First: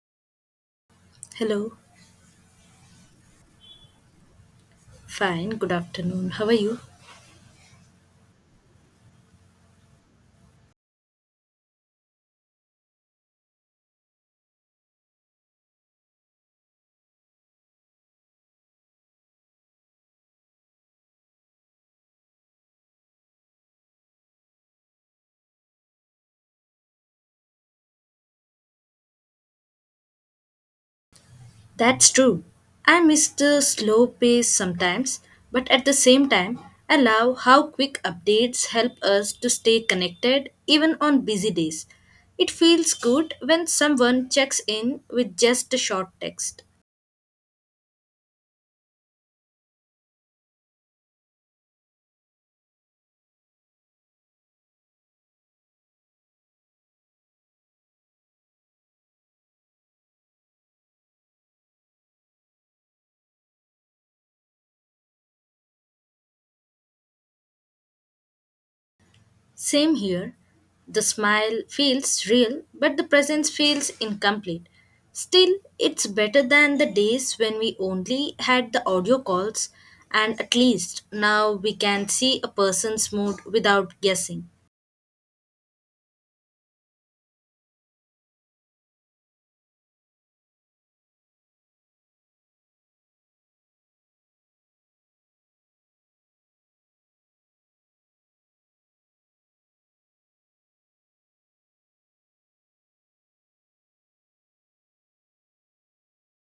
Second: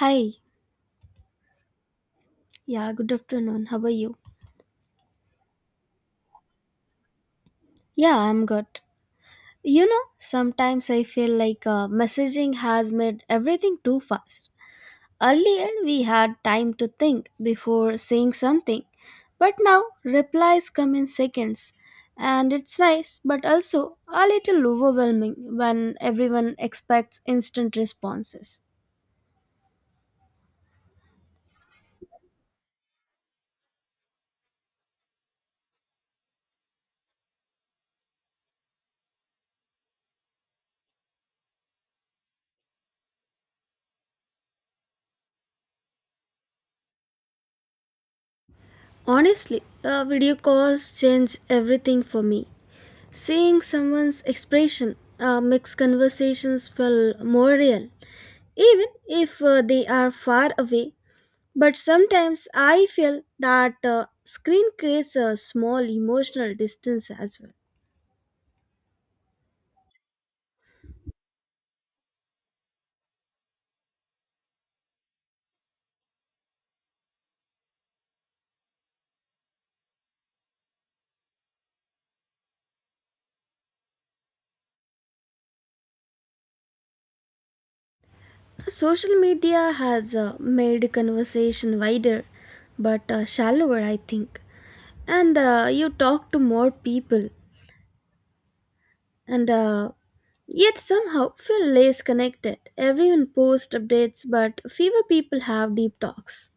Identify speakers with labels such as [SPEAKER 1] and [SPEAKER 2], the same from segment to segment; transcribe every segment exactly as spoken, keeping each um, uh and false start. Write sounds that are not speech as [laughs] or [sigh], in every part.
[SPEAKER 1] Hi,
[SPEAKER 2] Hello.
[SPEAKER 1] yeah, good afternoon. How are you?
[SPEAKER 2] Fine. Good afternoon. How are you?
[SPEAKER 1] Yeah, I'm good. You know, sometimes I feel like uh, messaging has made everything too fast. Earlier, we had time to think before saying something, but now replies come in seconds. And it's nice, but also a little overwhelming when everyone expects instant responses.
[SPEAKER 2] That's true. I miss the slow pace sometimes, but at the same time, I love how quick updates help us to stay connected even on busy days. It feels good when someone checks in with just a short text.
[SPEAKER 1] Honestly, uh, video calls change everything for me. Seeing someone's expression uh, makes conversations feel more real, even if uh, they are far away. But sometimes I feel that uh, screen creates a small emotional distance as well.
[SPEAKER 2] Same here. The smile feels real, but the presence feels incomplete. Still, it's better than the days when we only had the audio calls, and at least now we can see a person's mood without guessing.
[SPEAKER 1] Social media has uh, made conversation wider, but uh, shallower, I think. And uh, you talk to more people, and uh, yet somehow feel less connected. Everyone posts updates, but fewer people have deep talks.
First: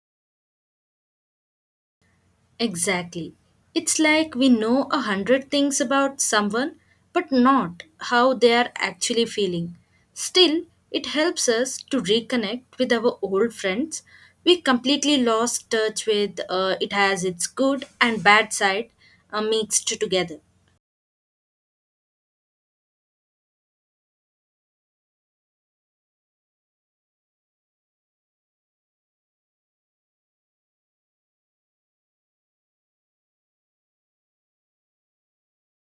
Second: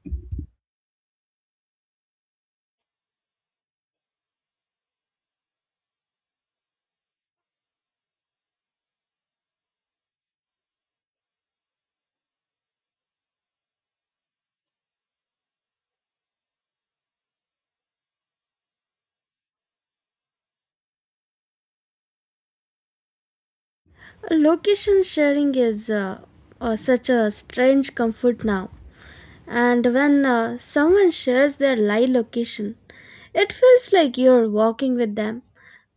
[SPEAKER 2] Exactly. It's like we know a hundred things about someone, but not how they are actually feeling. Still, it helps us to reconnect with our old friends. We completely lost touch with uh, it has its good and bad side uh, mixed together.
[SPEAKER 1] Location sharing is uh, uh, such a strange comfort now, and when uh, someone shares their live location, it feels like you're walking with them.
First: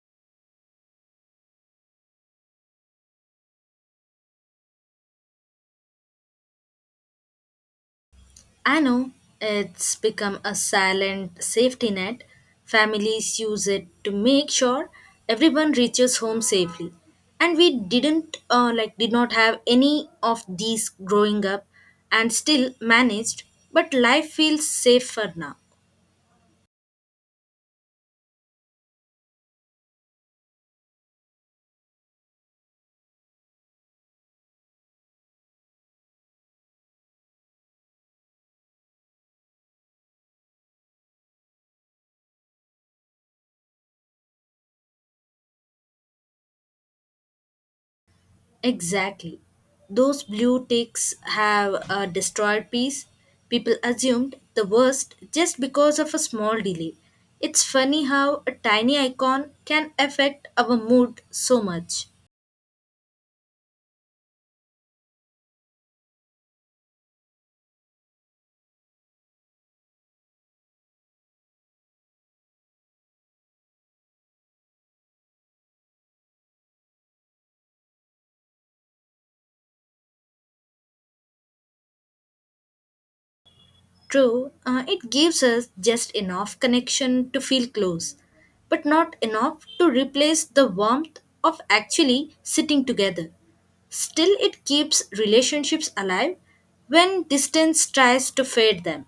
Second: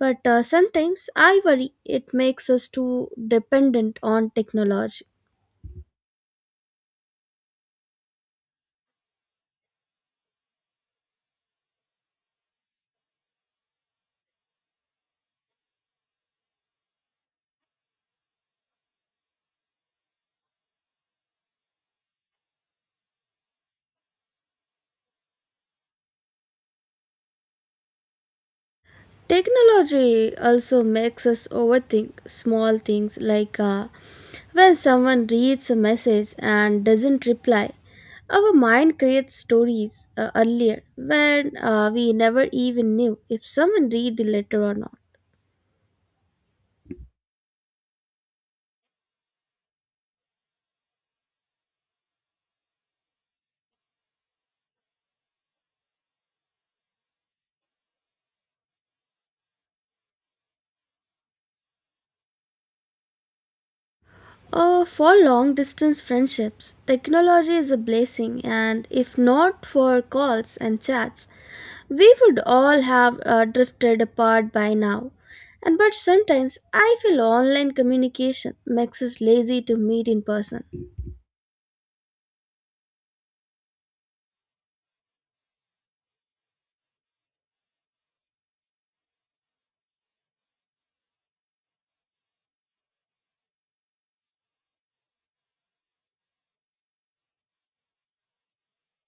[SPEAKER 1] But uh, sometimes I worry it makes us too dependent on technology.
[SPEAKER 2] I know it's become a silent safety net. Families use it to make sure everyone reaches home safely. And we didn't uh, like did not have any of these growing up and still managed, but life feels safer now.
[SPEAKER 1] Technology also makes us overthink small things like uh, when someone reads a message and doesn't reply. Our mind creates stories uh, earlier, when uh, we never even knew if someone read the letter or not.
[SPEAKER 2] Exactly. Those blue ticks have uh, destroyed peace. People assumed the worst just because of a small delay. It's funny how a tiny icon can affect our mood so much.
[SPEAKER 1] Uh, for long distance friendships, technology is a blessing, and if not for calls and chats, we would all have uh, drifted apart by now. And but sometimes I feel online communication makes us lazy to meet in person.
[SPEAKER 2] True, uh, it gives us just enough connection to feel close, but not enough to replace the warmth of actually sitting together. Still, it keeps relationships alive when distance tries to fade them.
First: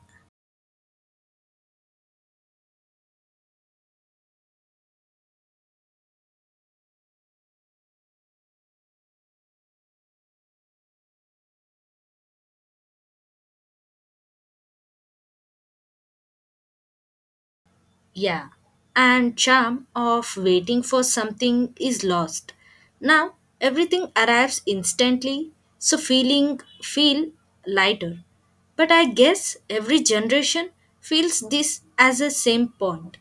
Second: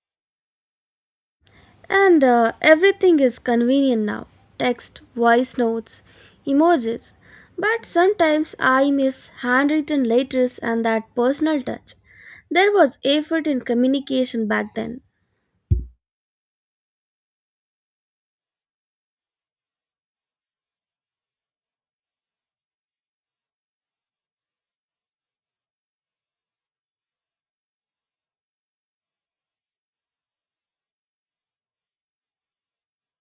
[SPEAKER 1] And uh, everything is convenient now: text, voice notes, emojis. But sometimes I miss handwritten letters and that personal touch. There was effort in communication back then.
[SPEAKER 2] Yeah, and charm of waiting for something is lost. Now everything arrives instantly, so feeling feel lighter. But I guess every generation feels this as a same point.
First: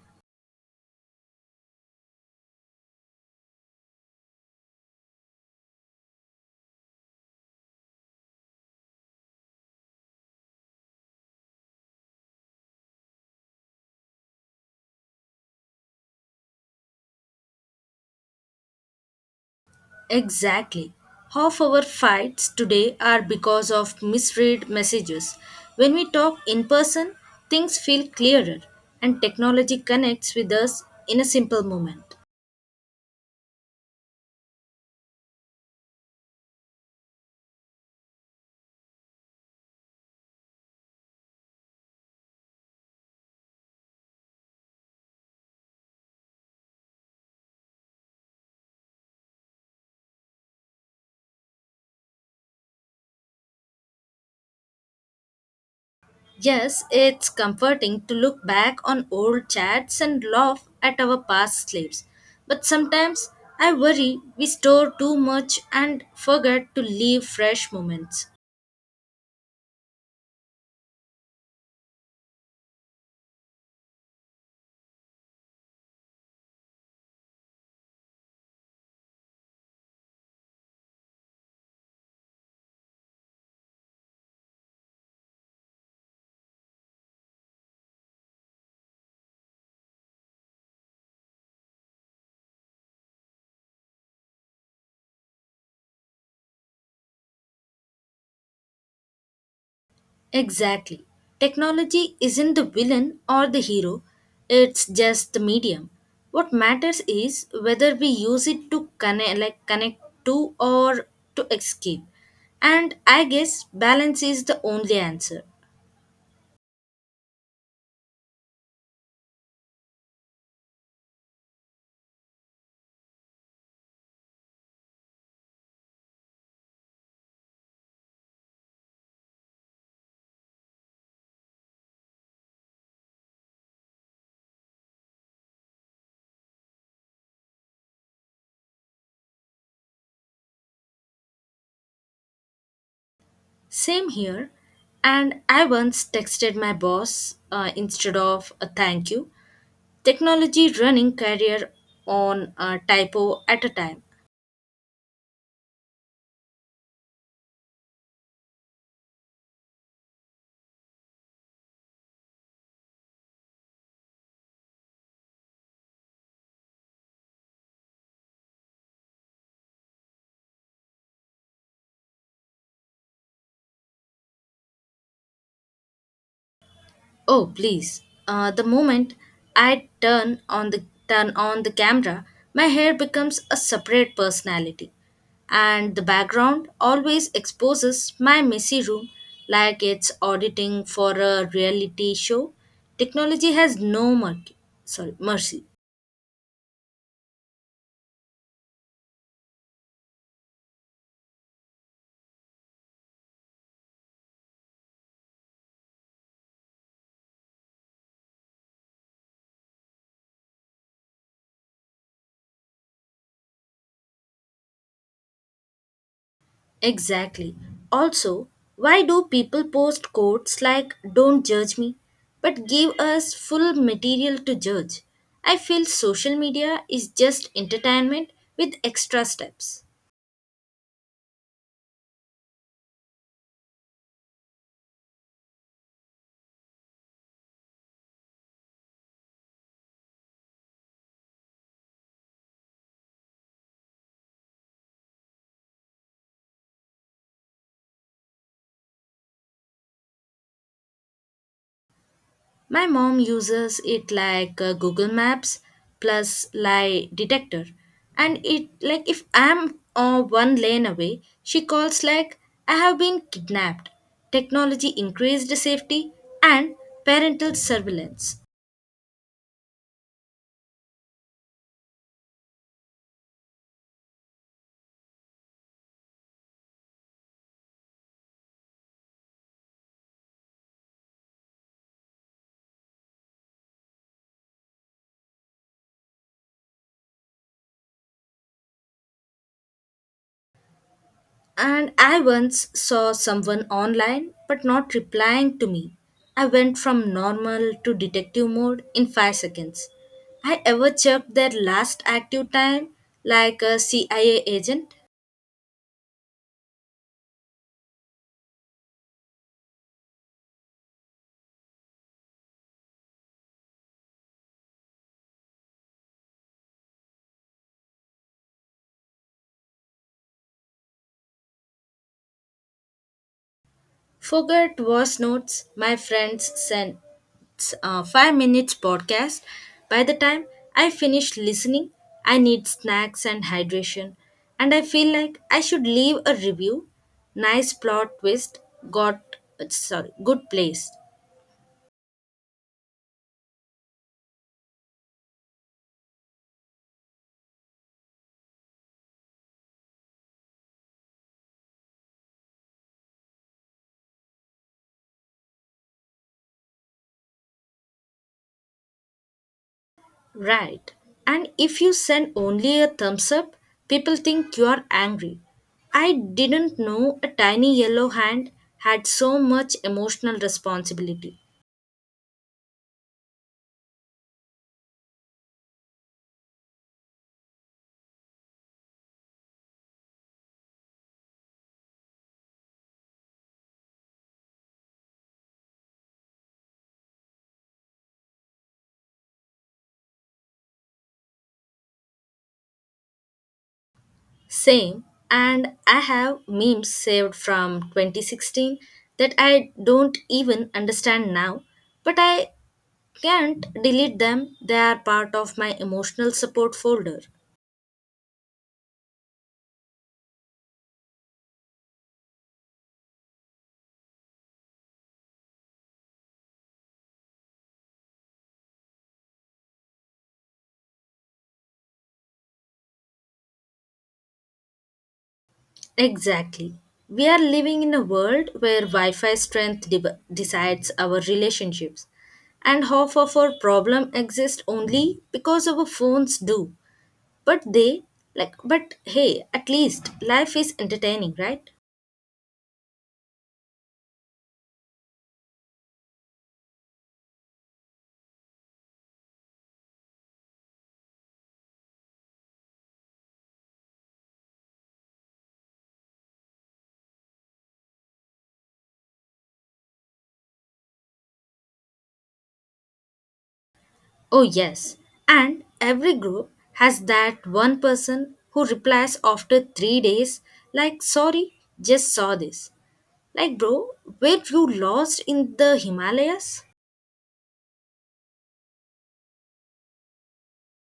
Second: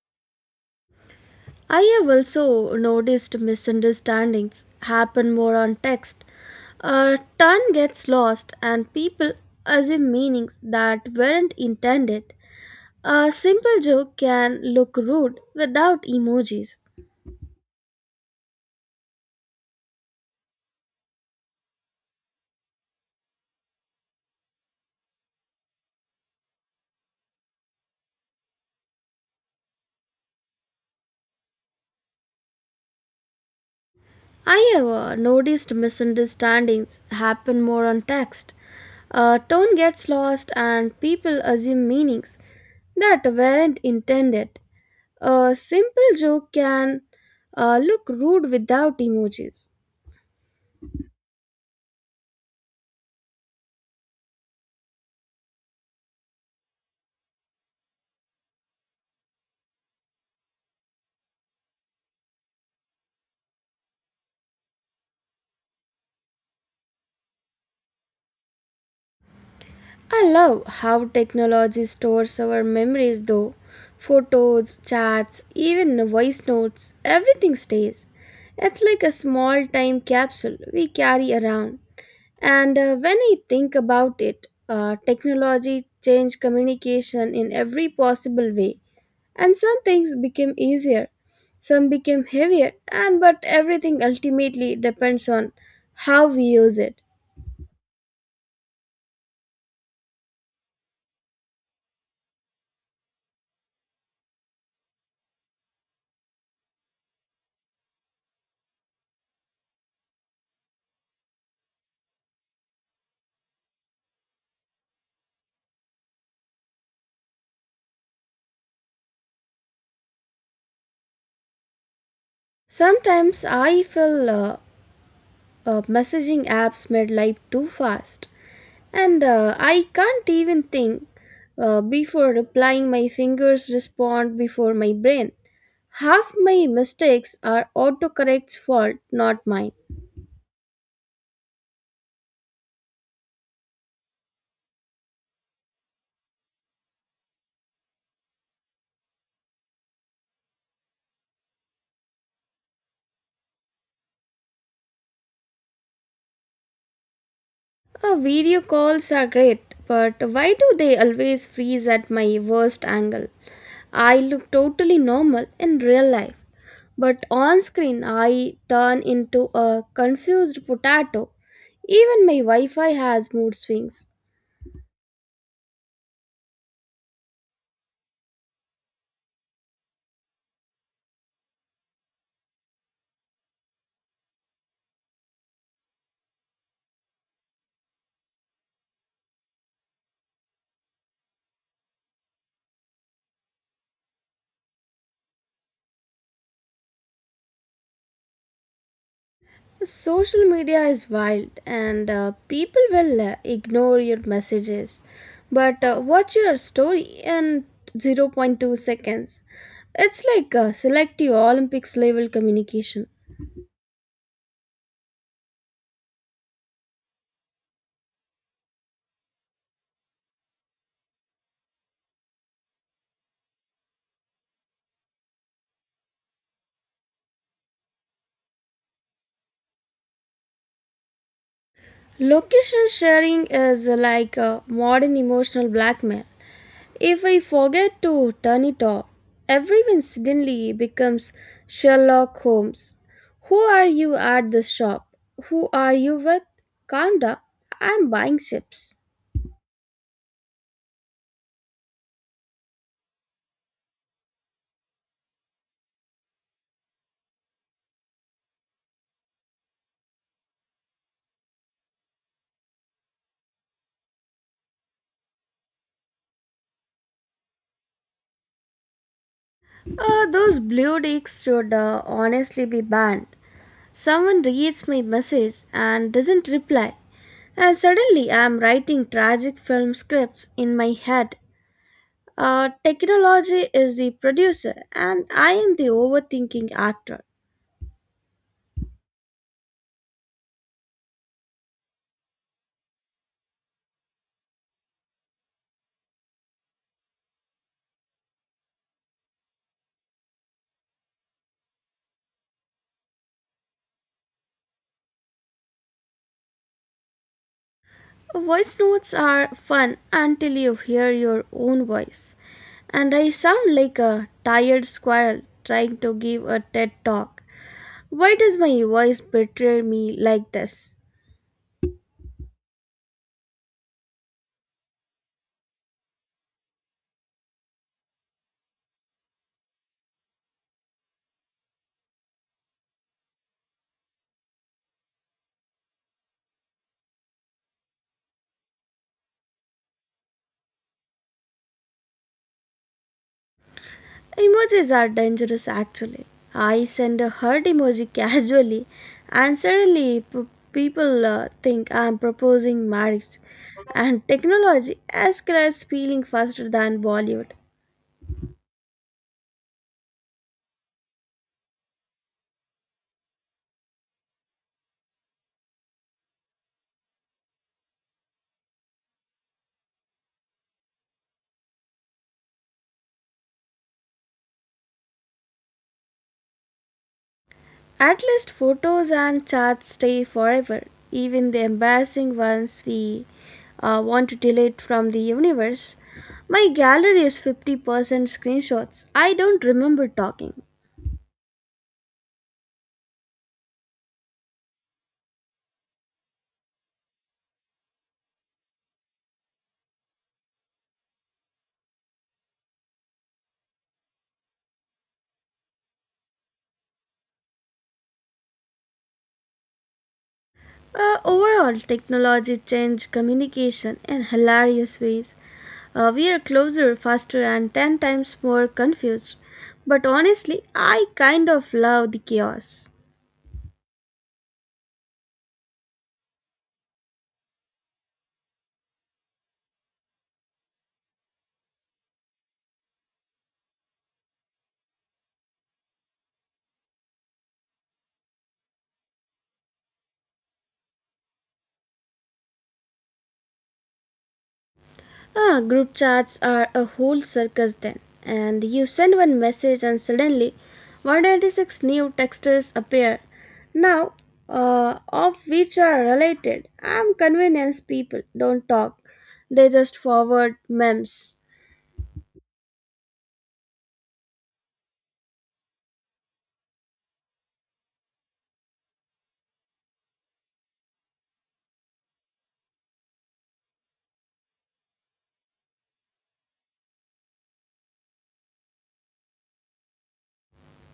[SPEAKER 1] I have also noticed misunderstandings happen more on text. A ton gets lost, and people assume meanings that weren't intended. A simple joke can look rude without emojis.
[SPEAKER 2] Exactly. Half our fights today are because of misread messages. When we talk in person, things feel clearer and technology connects with us in a simple moment.
[SPEAKER 1] I have uh, noticed misunderstandings happen more on text. A tone gets lost, and people assume meanings that weren't intended. A simple joke can uh, look rude without emojis.
[SPEAKER 2] Yes, it's comforting to look back on old chats and laugh at our past slaves. But sometimes I worry we store too much and forget to leave fresh moments.
[SPEAKER 1] I love how technology stores our memories though. Photos, chats, even voice notes, everything stays. It's like a small time capsule we carry around. And uh, when I think about it, uh, technology changed communication in every possible way, and some things became easier, some became heavier, and but everything ultimately depends on how we use it.
[SPEAKER 2] Exactly. Technology isn't the villain or the hero, it's just the medium. What matters is whether we use it to connect like connect to or to escape. And I guess balance is the only answer.
[SPEAKER 1] Sometimes I feel uh, uh, messaging apps made life too fast, and uh, I can't even think uh, before replying. My fingers respond before my brain. Half my mistakes are autocorrect's fault, not mine.
[SPEAKER 2] Same here. And I once texted my boss uh, instead of a thank you. Technology running career on a typo at a time.
[SPEAKER 1] Uh, video calls are great, but why do they always freeze at my worst angle? I look totally normal in real life, but on screen I turn into a confused potato. Even my Wi Fi has mood swings.
[SPEAKER 2] Oh, please! Uh, the moment I turn on the turn on the camera, my hair becomes a separate personality, and the background always exposes my messy room like it's auditing for a reality show. Technology has no mercy. Sorry, mercy.
[SPEAKER 1] Social media is wild, and uh, people will uh, ignore your messages, but uh, watch your story in zero point zero point two seconds. It's like uh, selective Olympics level communication.
[SPEAKER 2] Exactly. Also, why do people post quotes like don't judge me but give us full material to judge? I feel social media is just entertainment with extra steps.
[SPEAKER 1] Location sharing is like a modern emotional blackmail. If I forget to turn it off, everyone suddenly becomes Sherlock Holmes. Who are you at the shop? Who are you with? Calm down. I'm buying chips.
[SPEAKER 2] My mom uses it like uh, Google Maps plus lie detector and it like if I'm uh, one lane away, she calls like I have been kidnapped. Technology increased safety and parental surveillance.
[SPEAKER 1] Uh, those blue dicks should uh, honestly be banned. Someone reads my message and doesn't reply, and suddenly I'm writing tragic film scripts in my head. Uh, technology is the producer, and I am the overthinking actor.
[SPEAKER 2] And I once saw someone online but not replying to me. I went from normal to detective mode in five seconds. I ever checked their last active time like a C I A agent?
[SPEAKER 1] Voice notes are fun until you hear your own voice. And I sound like a tired squirrel trying to give a TED talk. Why does my voice betray me like this?
[SPEAKER 2] Forget was notes my friends sent uh, five minutes podcast. By the time I finish listening, I need snacks and hydration, and I feel like I should leave a review. Nice plot twist, got uh, sorry, good place,
[SPEAKER 1] Emojis are dangerous actually. I send a heart emoji [laughs] casually, and suddenly p- people uh, think I'm proposing marriage. And technology escalates feeling faster than Bollywood.
[SPEAKER 2] right? And if you send only a thumbs up, people think you are angry. I didn't know a tiny yellow hand had so much emotional responsibility.
[SPEAKER 1] At least photos and chats stay forever, even the embarrassing ones we uh, want to delete from the universe. My gallery is fifty percent screenshots. I don't remember talking.
[SPEAKER 2] Same, and I have memes saved from twenty sixteen that I don't even understand now, but I can't delete them. They are part of my emotional support folder.
[SPEAKER 1] Uh, overall, technology changed communication in hilarious ways. Uh, we are closer, faster, and ten times more confused. But honestly, I kind of love the chaos.
[SPEAKER 2] Exactly. We are living in a world where Wi Fi strength de- decides our relationships, and half of our problem exists only because our phones do. But they, like, but hey, at least life is entertaining, right?
[SPEAKER 1] Ah, group chats are a whole circus then. And you send one message, and suddenly one hundred ninety-six new texters appear. Now, uh, of which are related. I'm convenience people don't talk, they just forward memes.
[SPEAKER 2] Oh, yes. And every group has that one person who replies after three days, like, sorry, just saw this. Like, bro, were you lost in the Himalayas?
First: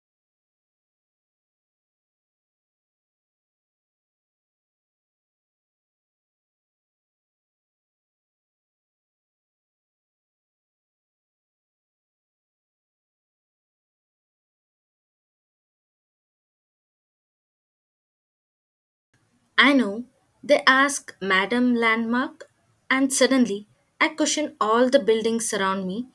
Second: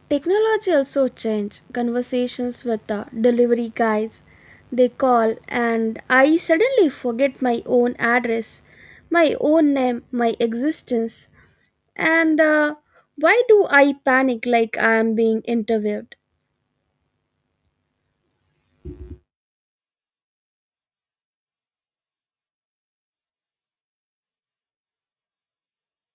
[SPEAKER 1] Technology also changed conversations with the delivery guys. They call, and I suddenly forget my own address, my own name, my existence. And uh, why do I panic like I am being interviewed?
[SPEAKER 2] I know. They ask Madam Landmark, and suddenly I question all the buildings around me.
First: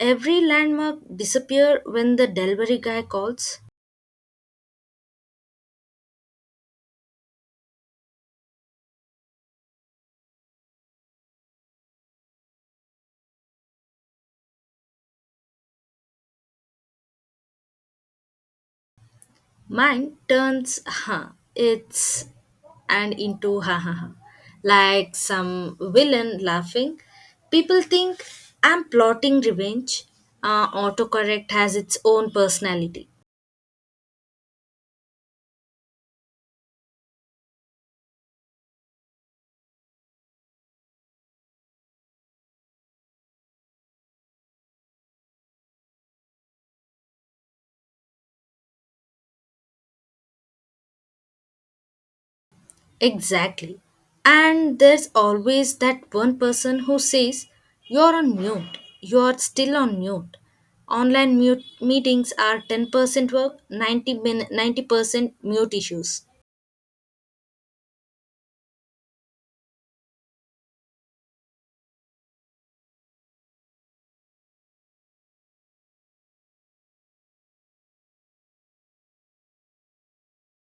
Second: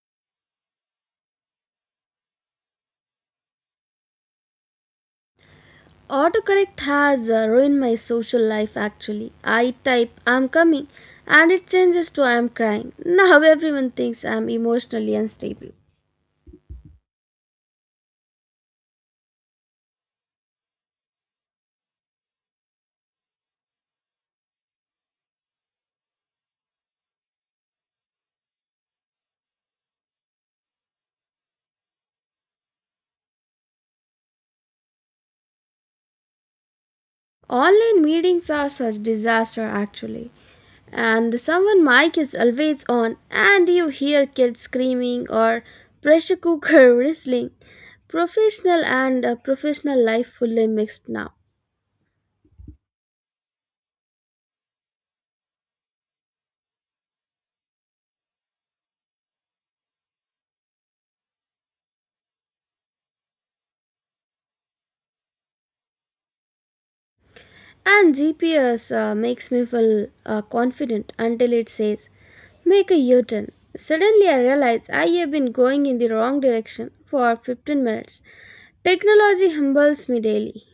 [SPEAKER 2] Every landmark disappear when the delivery guy calls.
[SPEAKER 1] Autocorrect has uh, ruined my social life actually. I type I'm coming, and it changes to I'm crying. [laughs] Now everyone thinks I'm emotionally unstable.
[SPEAKER 2] Mine turns huh, it's and into ha ha ha, like some villain laughing. People think I'm plotting revenge. Uh, autocorrect has its own personality.
[SPEAKER 1] Online meetings are such disaster actually. And someone mic is always on, and you hear kids screaming or pressure cooker [laughs] whistling. Professional and uh, professional life fully mixed now.
[SPEAKER 2] Exactly. And there's always that one person who says, you're on mute. You're still on mute. Online mute meetings are ten percent work, ninety min- ninety percent mute issues.
[SPEAKER 1] And G P S uh, makes me feel uh, confident until it says, make a U turn. Suddenly, I realize I have been going in the wrong direction for fifteen minutes. Technology humbles me daily.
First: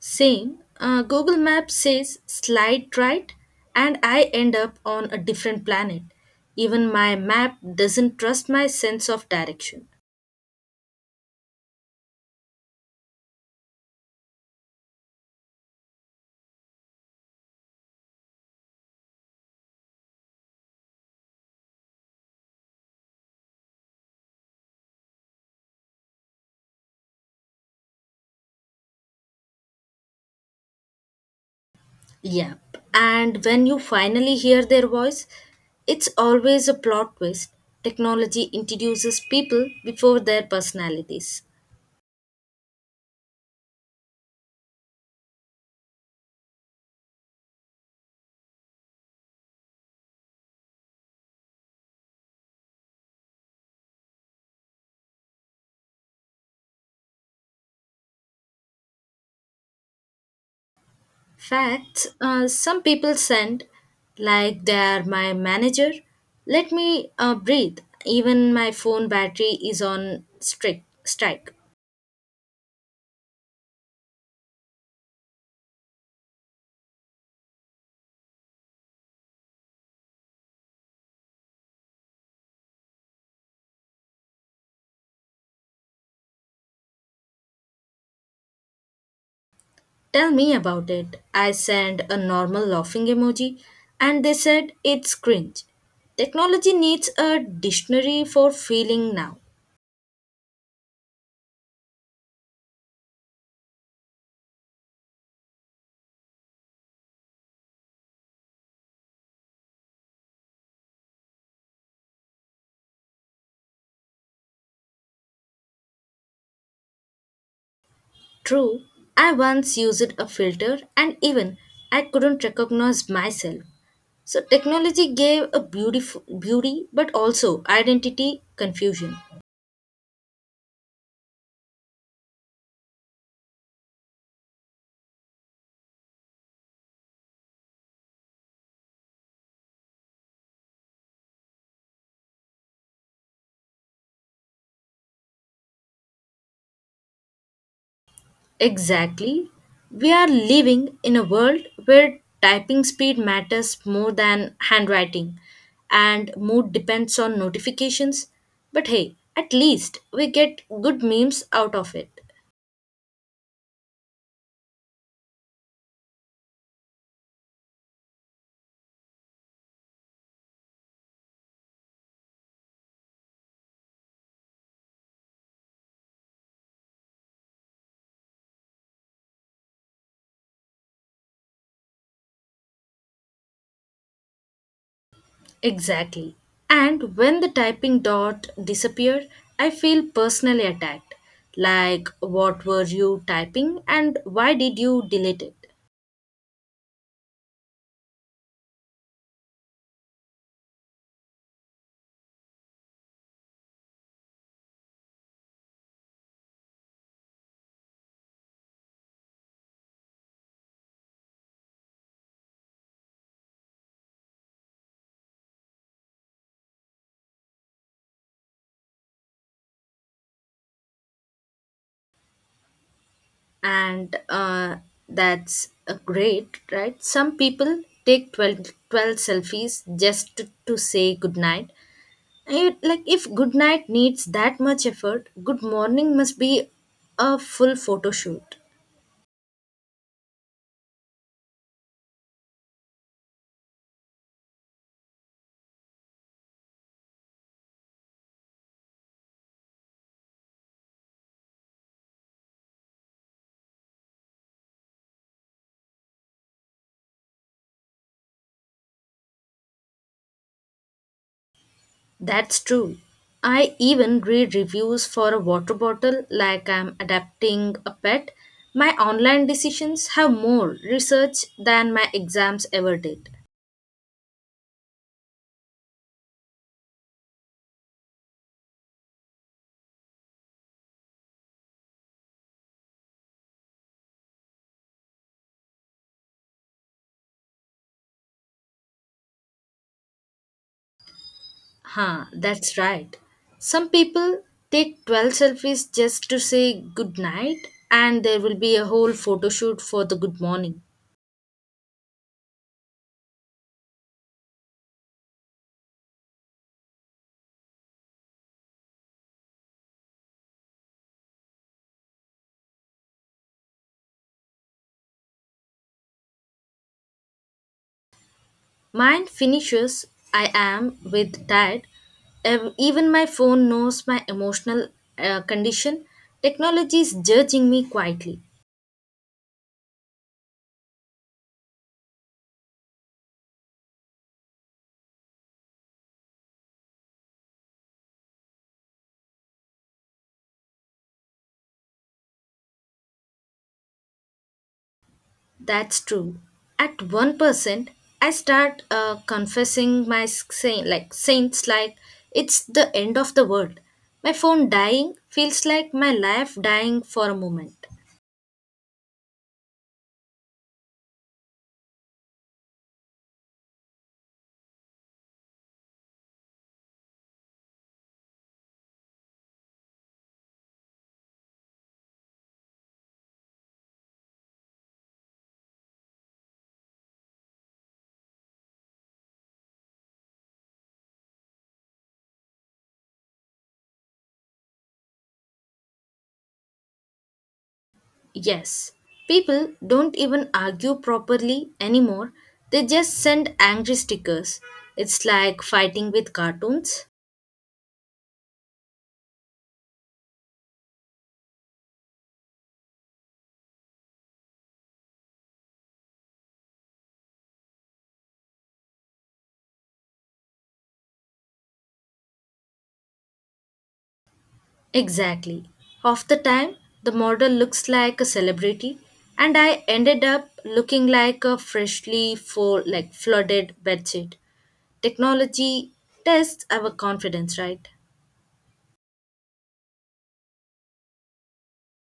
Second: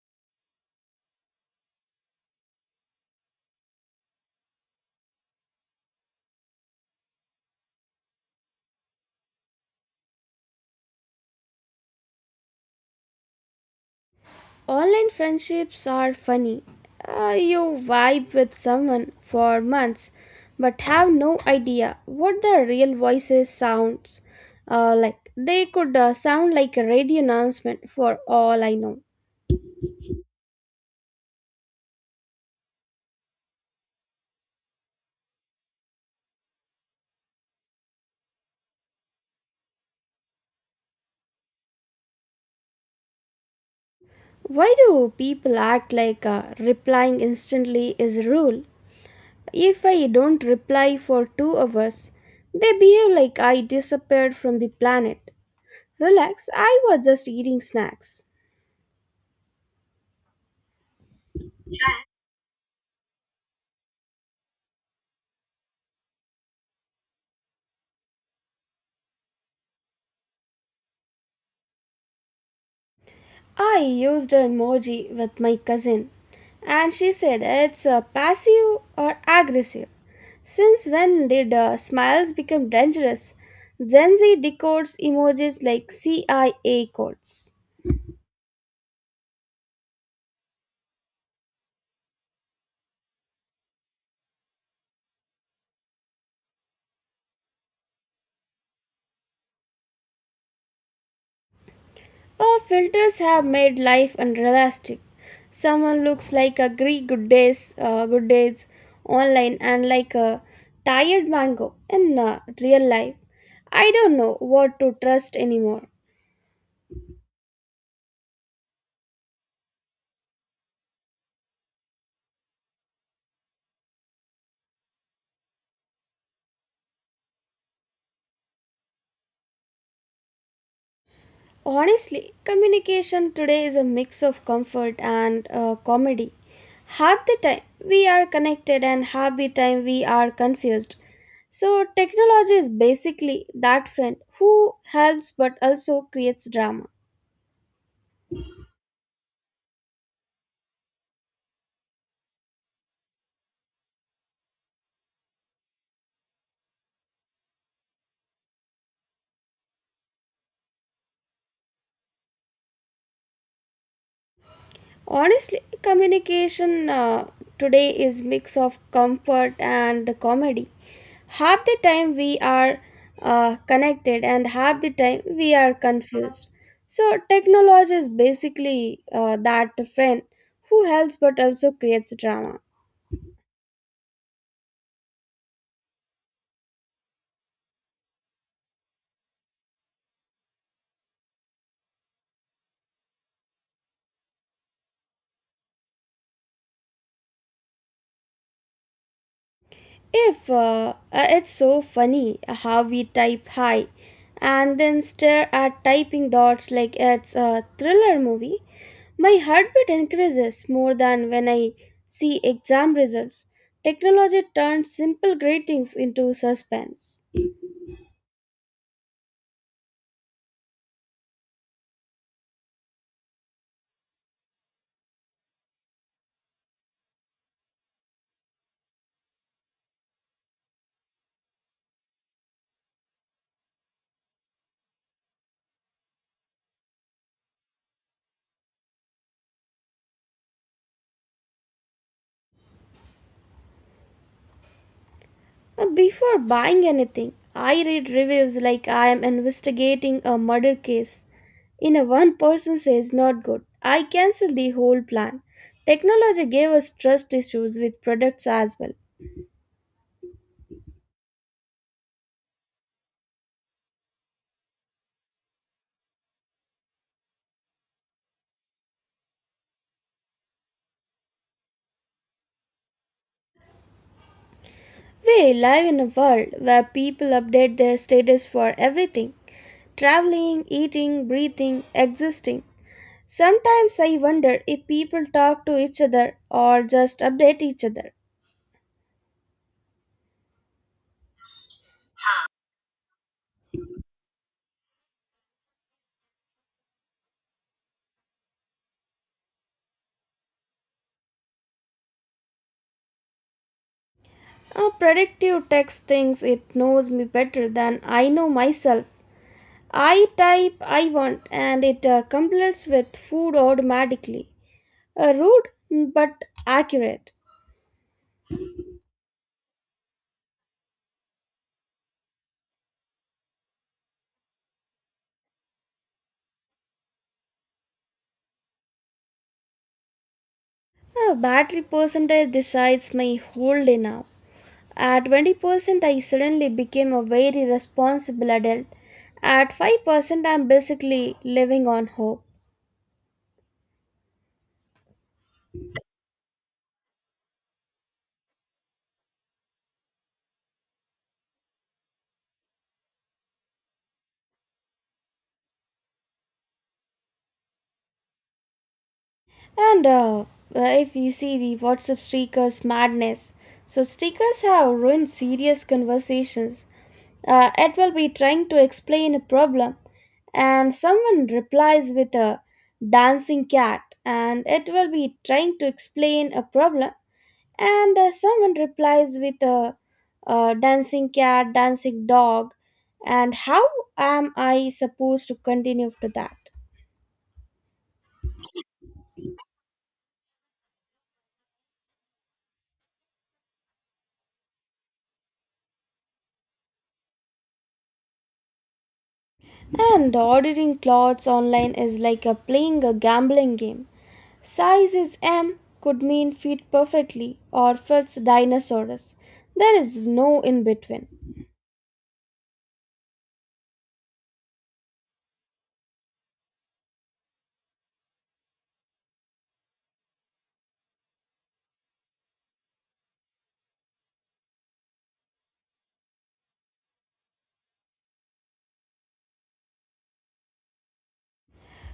[SPEAKER 2] Same, uh, Google Maps says slide right, and I end up on a different planet. Even my map doesn't trust my sense of direction.
[SPEAKER 1] Online friendships are funny. Uh, you vibe with someone for months but have no idea what their real voices sounds uh, like. They could uh, sound like a radio announcement for all I know.
[SPEAKER 2] Yep. And when you finally hear their voice, it's always a plot twist. Technology introduces people before their personalities.
[SPEAKER 1] Why do people act like uh, replying instantly is a rule? If I don't reply for two hours, they behave like I disappeared from the planet. Relax, I was just eating snacks.
[SPEAKER 2] Facts uh, some people send, like they are my manager, let me uh, breathe. Even my phone battery is on strict strike.
[SPEAKER 1] I used an emoji with my cousin, and she said it's uh, passive or aggressive. Since when did uh, smiles become dangerous? Gen Z decodes emojis like C I A codes.
[SPEAKER 2] Tell me about it. I sent a normal laughing emoji and they said it's cringe. Technology needs a dictionary for feeling now.
[SPEAKER 1] Our filters have made life unrealistic. Someone looks like a Greek good days, uh, good days online, and like a tired mango in uh, real life. I don't know what to trust anymore.
[SPEAKER 2] True, I once used a filter and even I couldn't recognize myself. So technology gave a beautiful beauty but also identity confusion.
[SPEAKER 1] Honestly, communication today is a mix of comfort and uh, comedy. Half the time we are connected, and half the time we are confused. So, technology is basically that friend who helps but also creates drama.
[SPEAKER 2] Exactly. We are living in a world where typing speed matters more than handwriting and mood depends on notifications. But hey, at least we get good memes out of it.
[SPEAKER 1] Honestly, communication uh, today is mix of comfort and comedy. Half the time we are uh, connected, and half the time we are confused. So technology is basically uh, that friend who helps but also creates drama.
[SPEAKER 2] Exactly. And when the typing dot disappear, I feel personally attacked. Like what were you typing and why did you delete it?
[SPEAKER 1] If uh, uh, it's so funny how we type hi and then stare at typing dots like it's a thriller movie. My heartbeat increases more than when I see exam results. Technology turns simple greetings into suspense.
[SPEAKER 2] and uh, that's uh, great, right? Some people take twelve twelve selfies just to, to say good night. I- Like, if good night needs that much effort, good morning must be a full photo shoot.
[SPEAKER 1] Uh, Before buying anything, I read reviews like I am investigating a murder case. In a one person says not good, I cancel the whole plan. Technology gave us trust issues with products as well.
[SPEAKER 2] That's true. I even read reviews for a water bottle like I'm adapting a pet. My online decisions have more research than my exams ever did.
[SPEAKER 1] We live in a world where people update their status for everything: traveling, eating, breathing, existing. Sometimes I wonder if people talk to each other or just update each other.
[SPEAKER 2] Huh, that's right. Some people take twelve selfies just to say good night, and there will be a whole photo shoot for the good morning.
[SPEAKER 1] Uh, predictive text thinks it knows me better than I know myself. I type I want, and it uh, completes with food automatically. Uh, rude but accurate.
[SPEAKER 2] Mine finishes, I am with tired. Ev- Even my phone knows my emotional uh, condition. Technology is judging me quietly.
[SPEAKER 1] Uh, battery percentage decides my whole day now. At twenty percent, I suddenly became a very responsible adult. At five percent, I'm basically living on hope.
[SPEAKER 2] That's true. At one percent, I start uh, confessing my saint like saints like it's the end of the world. My phone dying feels like my life dying for a moment.
[SPEAKER 1] And uh, uh, if we see the WhatsApp streakers madness, so streakers have ruined serious conversations. Uh, it will be trying to explain a problem, and someone replies with a dancing cat, and it will be trying to explain a problem, and uh, someone replies with a, uh dancing cat, dancing dog, and how am I supposed to continue after that?
[SPEAKER 2] Yes, people don't even argue properly anymore. They just send angry stickers. It's like fighting with cartoons.
[SPEAKER 1] And ordering clothes online is like a playing a gambling game. Size is M could mean fit perfectly or fits dinosaurs. There is no in between.
[SPEAKER 2] Exactly. Half the time, the model looks like a celebrity, and I ended up looking like a freshly fo- like flooded bedsheet. Technology tests our confidence, right?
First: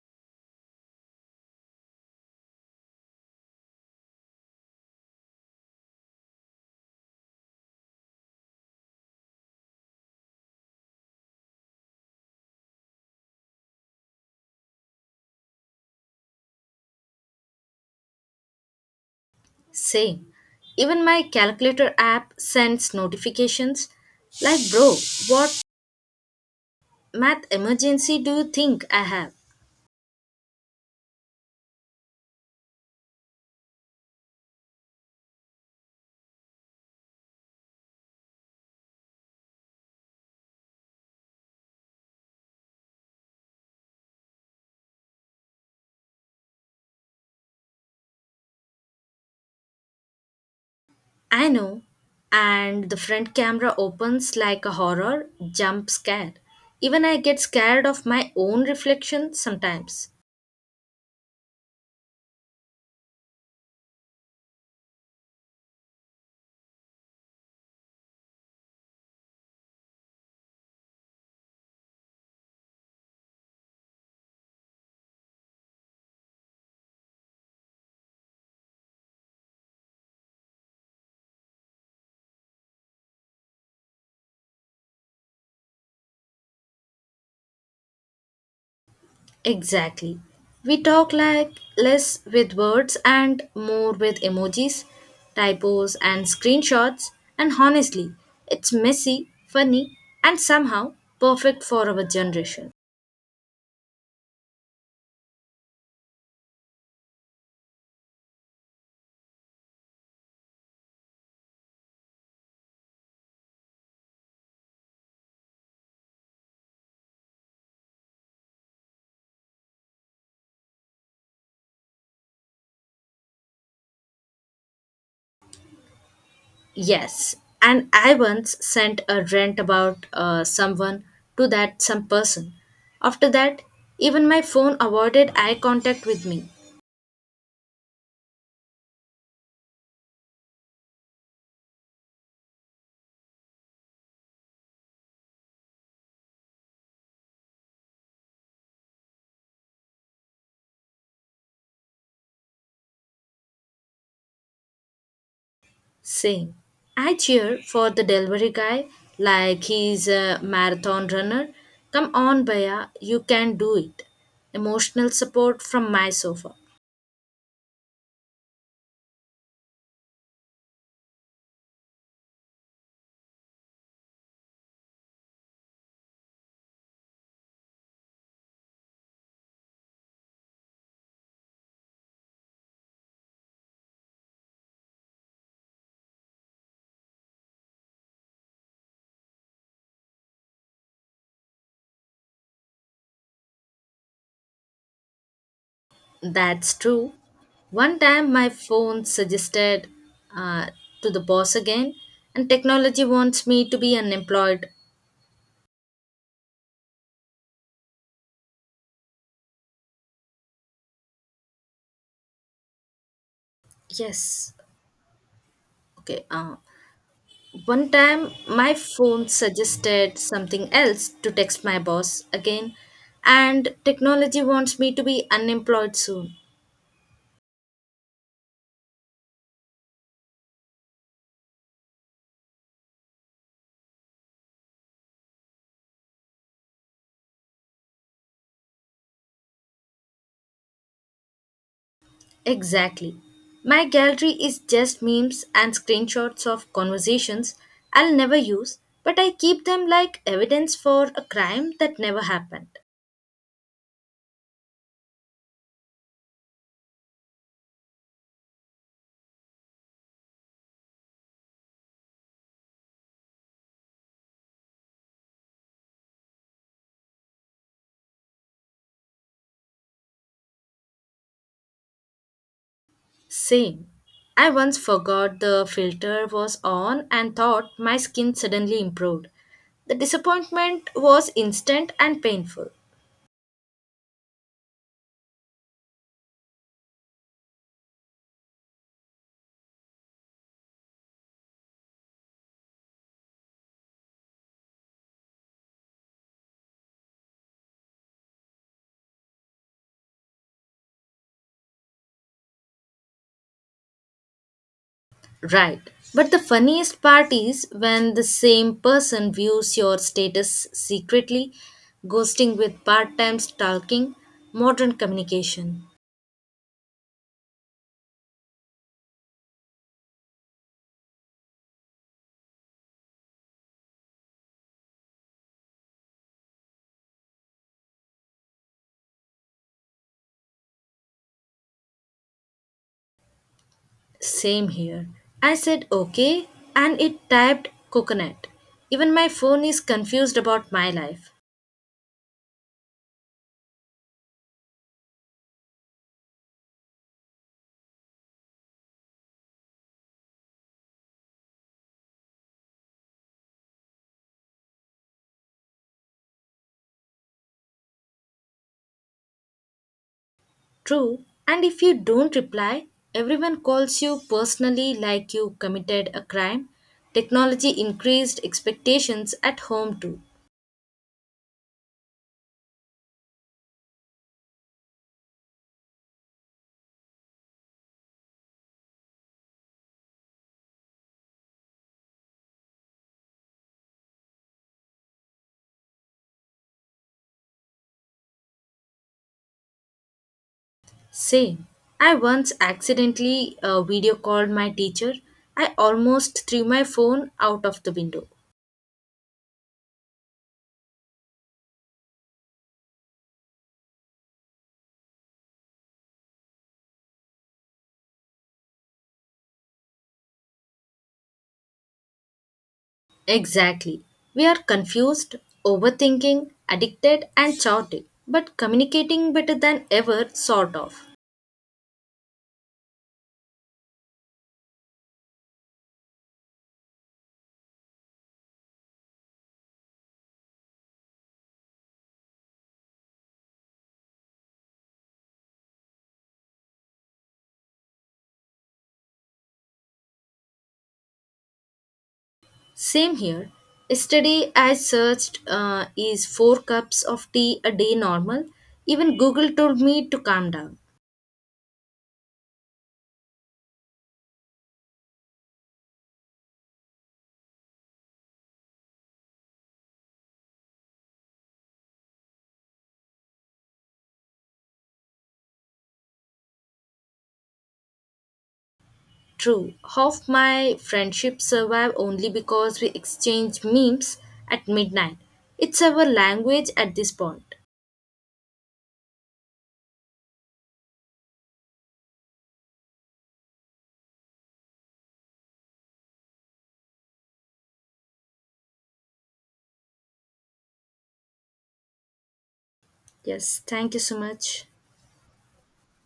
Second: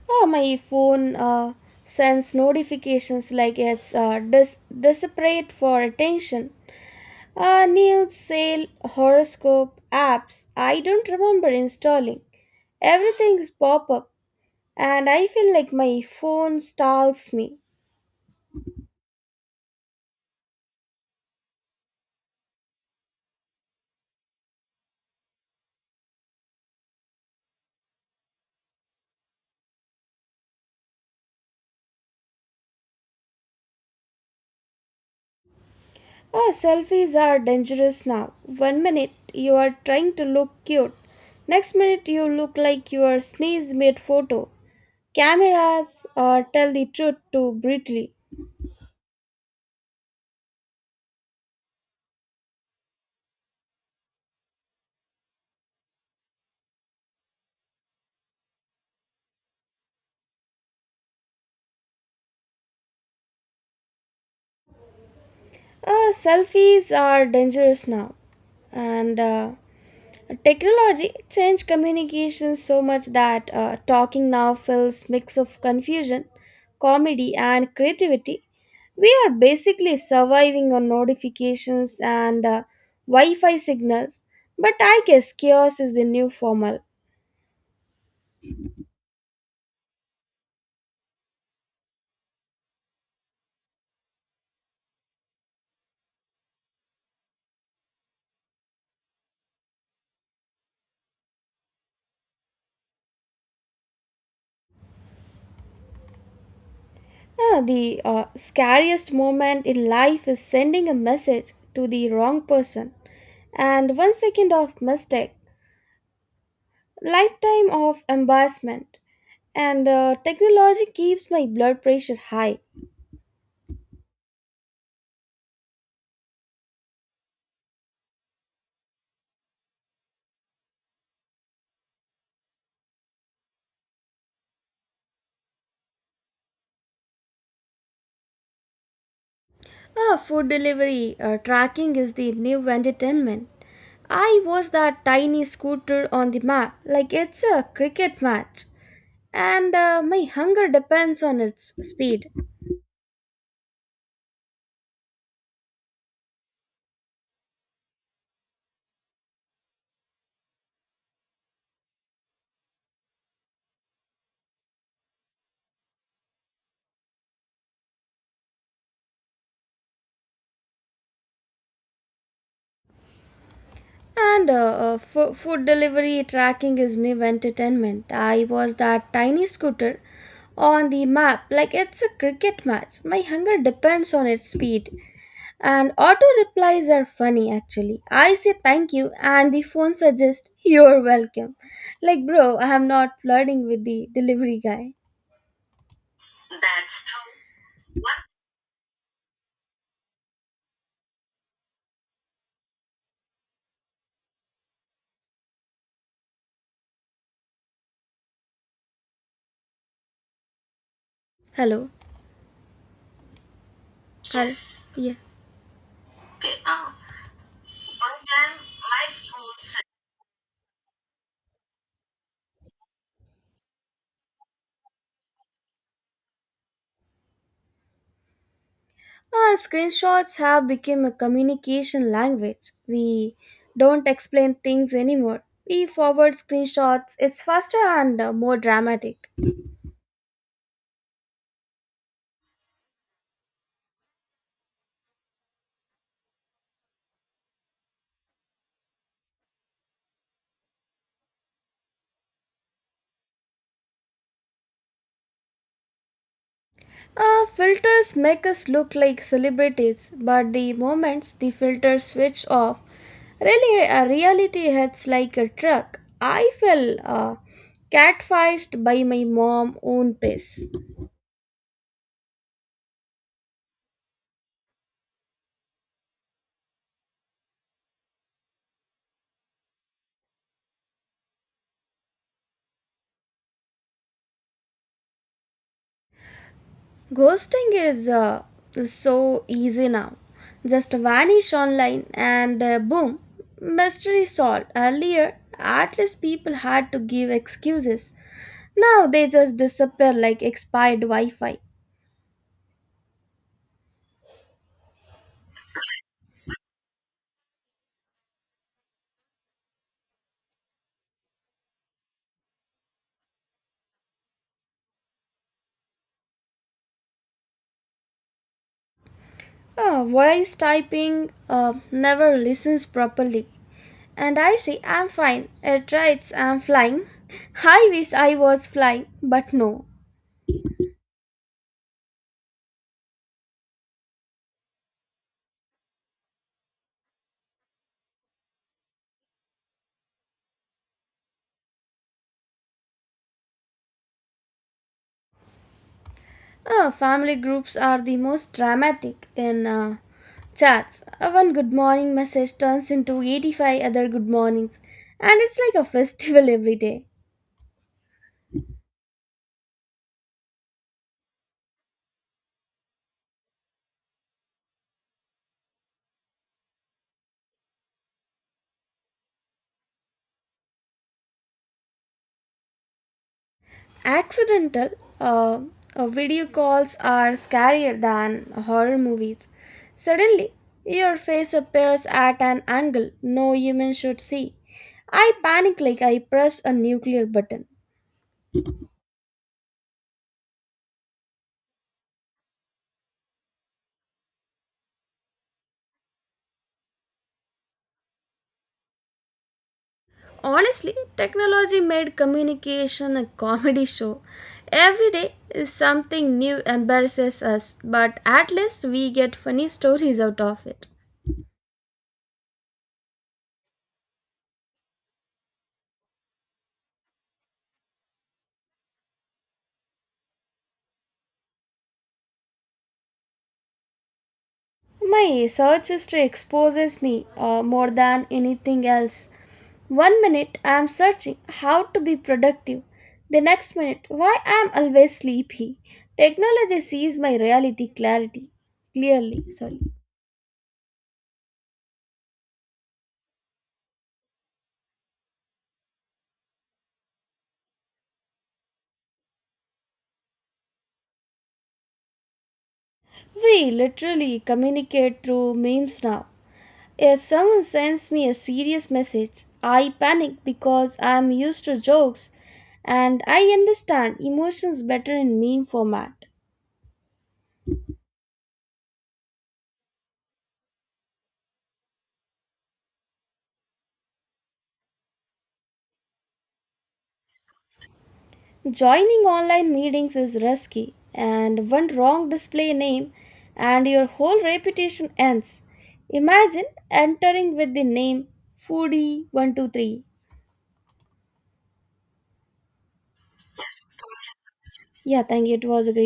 [SPEAKER 1] Ah, my phone uh, sends notifications like it's uh, des- desperate for attention. Uh, news, sale, horoscope, apps. I don't remember installing. Everything's pop up, and I feel like my phone stalls me.
[SPEAKER 2] Same. Even my calculator app sends notifications like, bro, what math emergency do you think I have?
[SPEAKER 1] Oh, selfies are dangerous now. One minute you are trying to look cute. Next minute you look like your sneeze made photo. Cameras or tell the truth too brutally.
[SPEAKER 2] I know. And the front camera opens like a horror jump scare. Even I get scared of my own reflection sometimes.
[SPEAKER 1] Oh, selfies are dangerous now. And uh, Technology changed communication so much that uh, talking now feels mix of confusion, comedy, and creativity. We are basically surviving on notifications and uh, Wi-Fi signals, but I guess chaos is the new formal.
[SPEAKER 2] Exactly. We talk like less with words and more with emojis, typos, and screenshots. And honestly, it's messy, funny, and somehow perfect for our generation.
[SPEAKER 1] Yeah, the uh, scariest moment in life is sending a message to the wrong person, and one second of mistake, lifetime of embarrassment, and uh, technology keeps my blood pressure high.
[SPEAKER 2] Yes, and I once sent a rant about uh, someone to that some person. After that, even my phone avoided eye contact with me,
[SPEAKER 1] Ah, food delivery uh, tracking is the new entertainment. I watch that tiny scooter on the map like it's a cricket match, and uh, my hunger depends on its speed.
[SPEAKER 2] saying, I cheer for the delivery guy like he's a marathon runner. Come on, Baya, you can do it. Emotional support from my sofa.
[SPEAKER 1] And uh, uh, fo- food delivery tracking is new entertainment. I watch that tiny scooter on the map like it's a cricket match. My hunger depends on its speed. And auto replies are funny actually. I say thank you, and the phone suggests you're welcome. Like bro, I am not flirting with the delivery guy.
[SPEAKER 2] That's true. One time my phone suggested uh, to the boss again, and technology wants me to be unemployed.
[SPEAKER 1] Hello. Hello.
[SPEAKER 2] Yes.
[SPEAKER 1] Yeah.
[SPEAKER 2] Okay. Uh, one time my phone suggested something else to text my boss again, and technology wants me to be unemployed soon.
[SPEAKER 1] Ah, screenshots have become a communication language. We don't explain things anymore. We forward screenshots. It's faster and uh, more dramatic.
[SPEAKER 2] Exactly. My gallery is just memes and screenshots of conversations I'll never use, but I keep them like evidence for a crime that never happened.
[SPEAKER 1] Uh, filters make us look like celebrities, but the moments the filters switch off, really, uh, reality hits like a truck. I fell uh, catfished by my mom own piss.
[SPEAKER 2] Same. I once forgot the filter was on and thought my skin suddenly improved. The disappointment was instant and painful.
[SPEAKER 1] Ghosting is uh, so easy now. Just vanish online, and uh, boom, mystery solved. Earlier, at least people had to give excuses. Now they just disappear like expired Wi Fi.
[SPEAKER 2] Right. But the funniest part is when the same person views your status secretly, ghosting with part time stalking, modern communication.
[SPEAKER 1] Ah, voice typing uh, never listens properly. And I say, I'm fine. It writes, I'm flying. [laughs] I wish I was flying, but no.
[SPEAKER 2] Same here. I said okay and it typed coconut. Even my phone is confused about my life.
[SPEAKER 1] Ah, family groups are the most dramatic in uh, chats. Uh, one good morning message turns into eighty-five other good mornings. And it's like a festival [laughs] every day.
[SPEAKER 2] True, and if you don't reply, everyone calls you personally like you committed a crime. Technology increased expectations at home too.
[SPEAKER 1] Accidental uh, uh, video calls are scarier than horror movies. Suddenly, your face appears at an angle no human should see. I panic like I press a nuclear button.
[SPEAKER 2] Same. I once accidentally uh, video called my teacher. I almost threw my phone out of the window.
[SPEAKER 1] Honestly, technology made communication a comedy show. Every day is something new embarrasses us, but at least we get funny stories out of it.
[SPEAKER 2] Exactly. We are confused, overthinking, addicted, and chaotic, but communicating better than ever, sort of.
[SPEAKER 1] My search history exposes me uh, more than anything else. One minute I am searching how to be productive, the next minute why I am always sleepy. Technology sees my reality clarity clearly. Sorry.
[SPEAKER 2] Same here. Yesterday, I searched uh, is four cups of tea a day normal? Even Google told me to calm down.
[SPEAKER 1] We literally communicate through memes now. If someone sends me a serious message, I panic because I am used to jokes, and I understand emotions better in meme format.
[SPEAKER 2] True, half my friendships survive only because we exchange memes at midnight. It's our language at this point.
[SPEAKER 1] Joining online meetings is risky, and one wrong display name and your whole reputation ends. Imagine entering with the name foodie one two three.
[SPEAKER 2] Yes, thank you so much.
[SPEAKER 1] Yeah, thank you. It was a great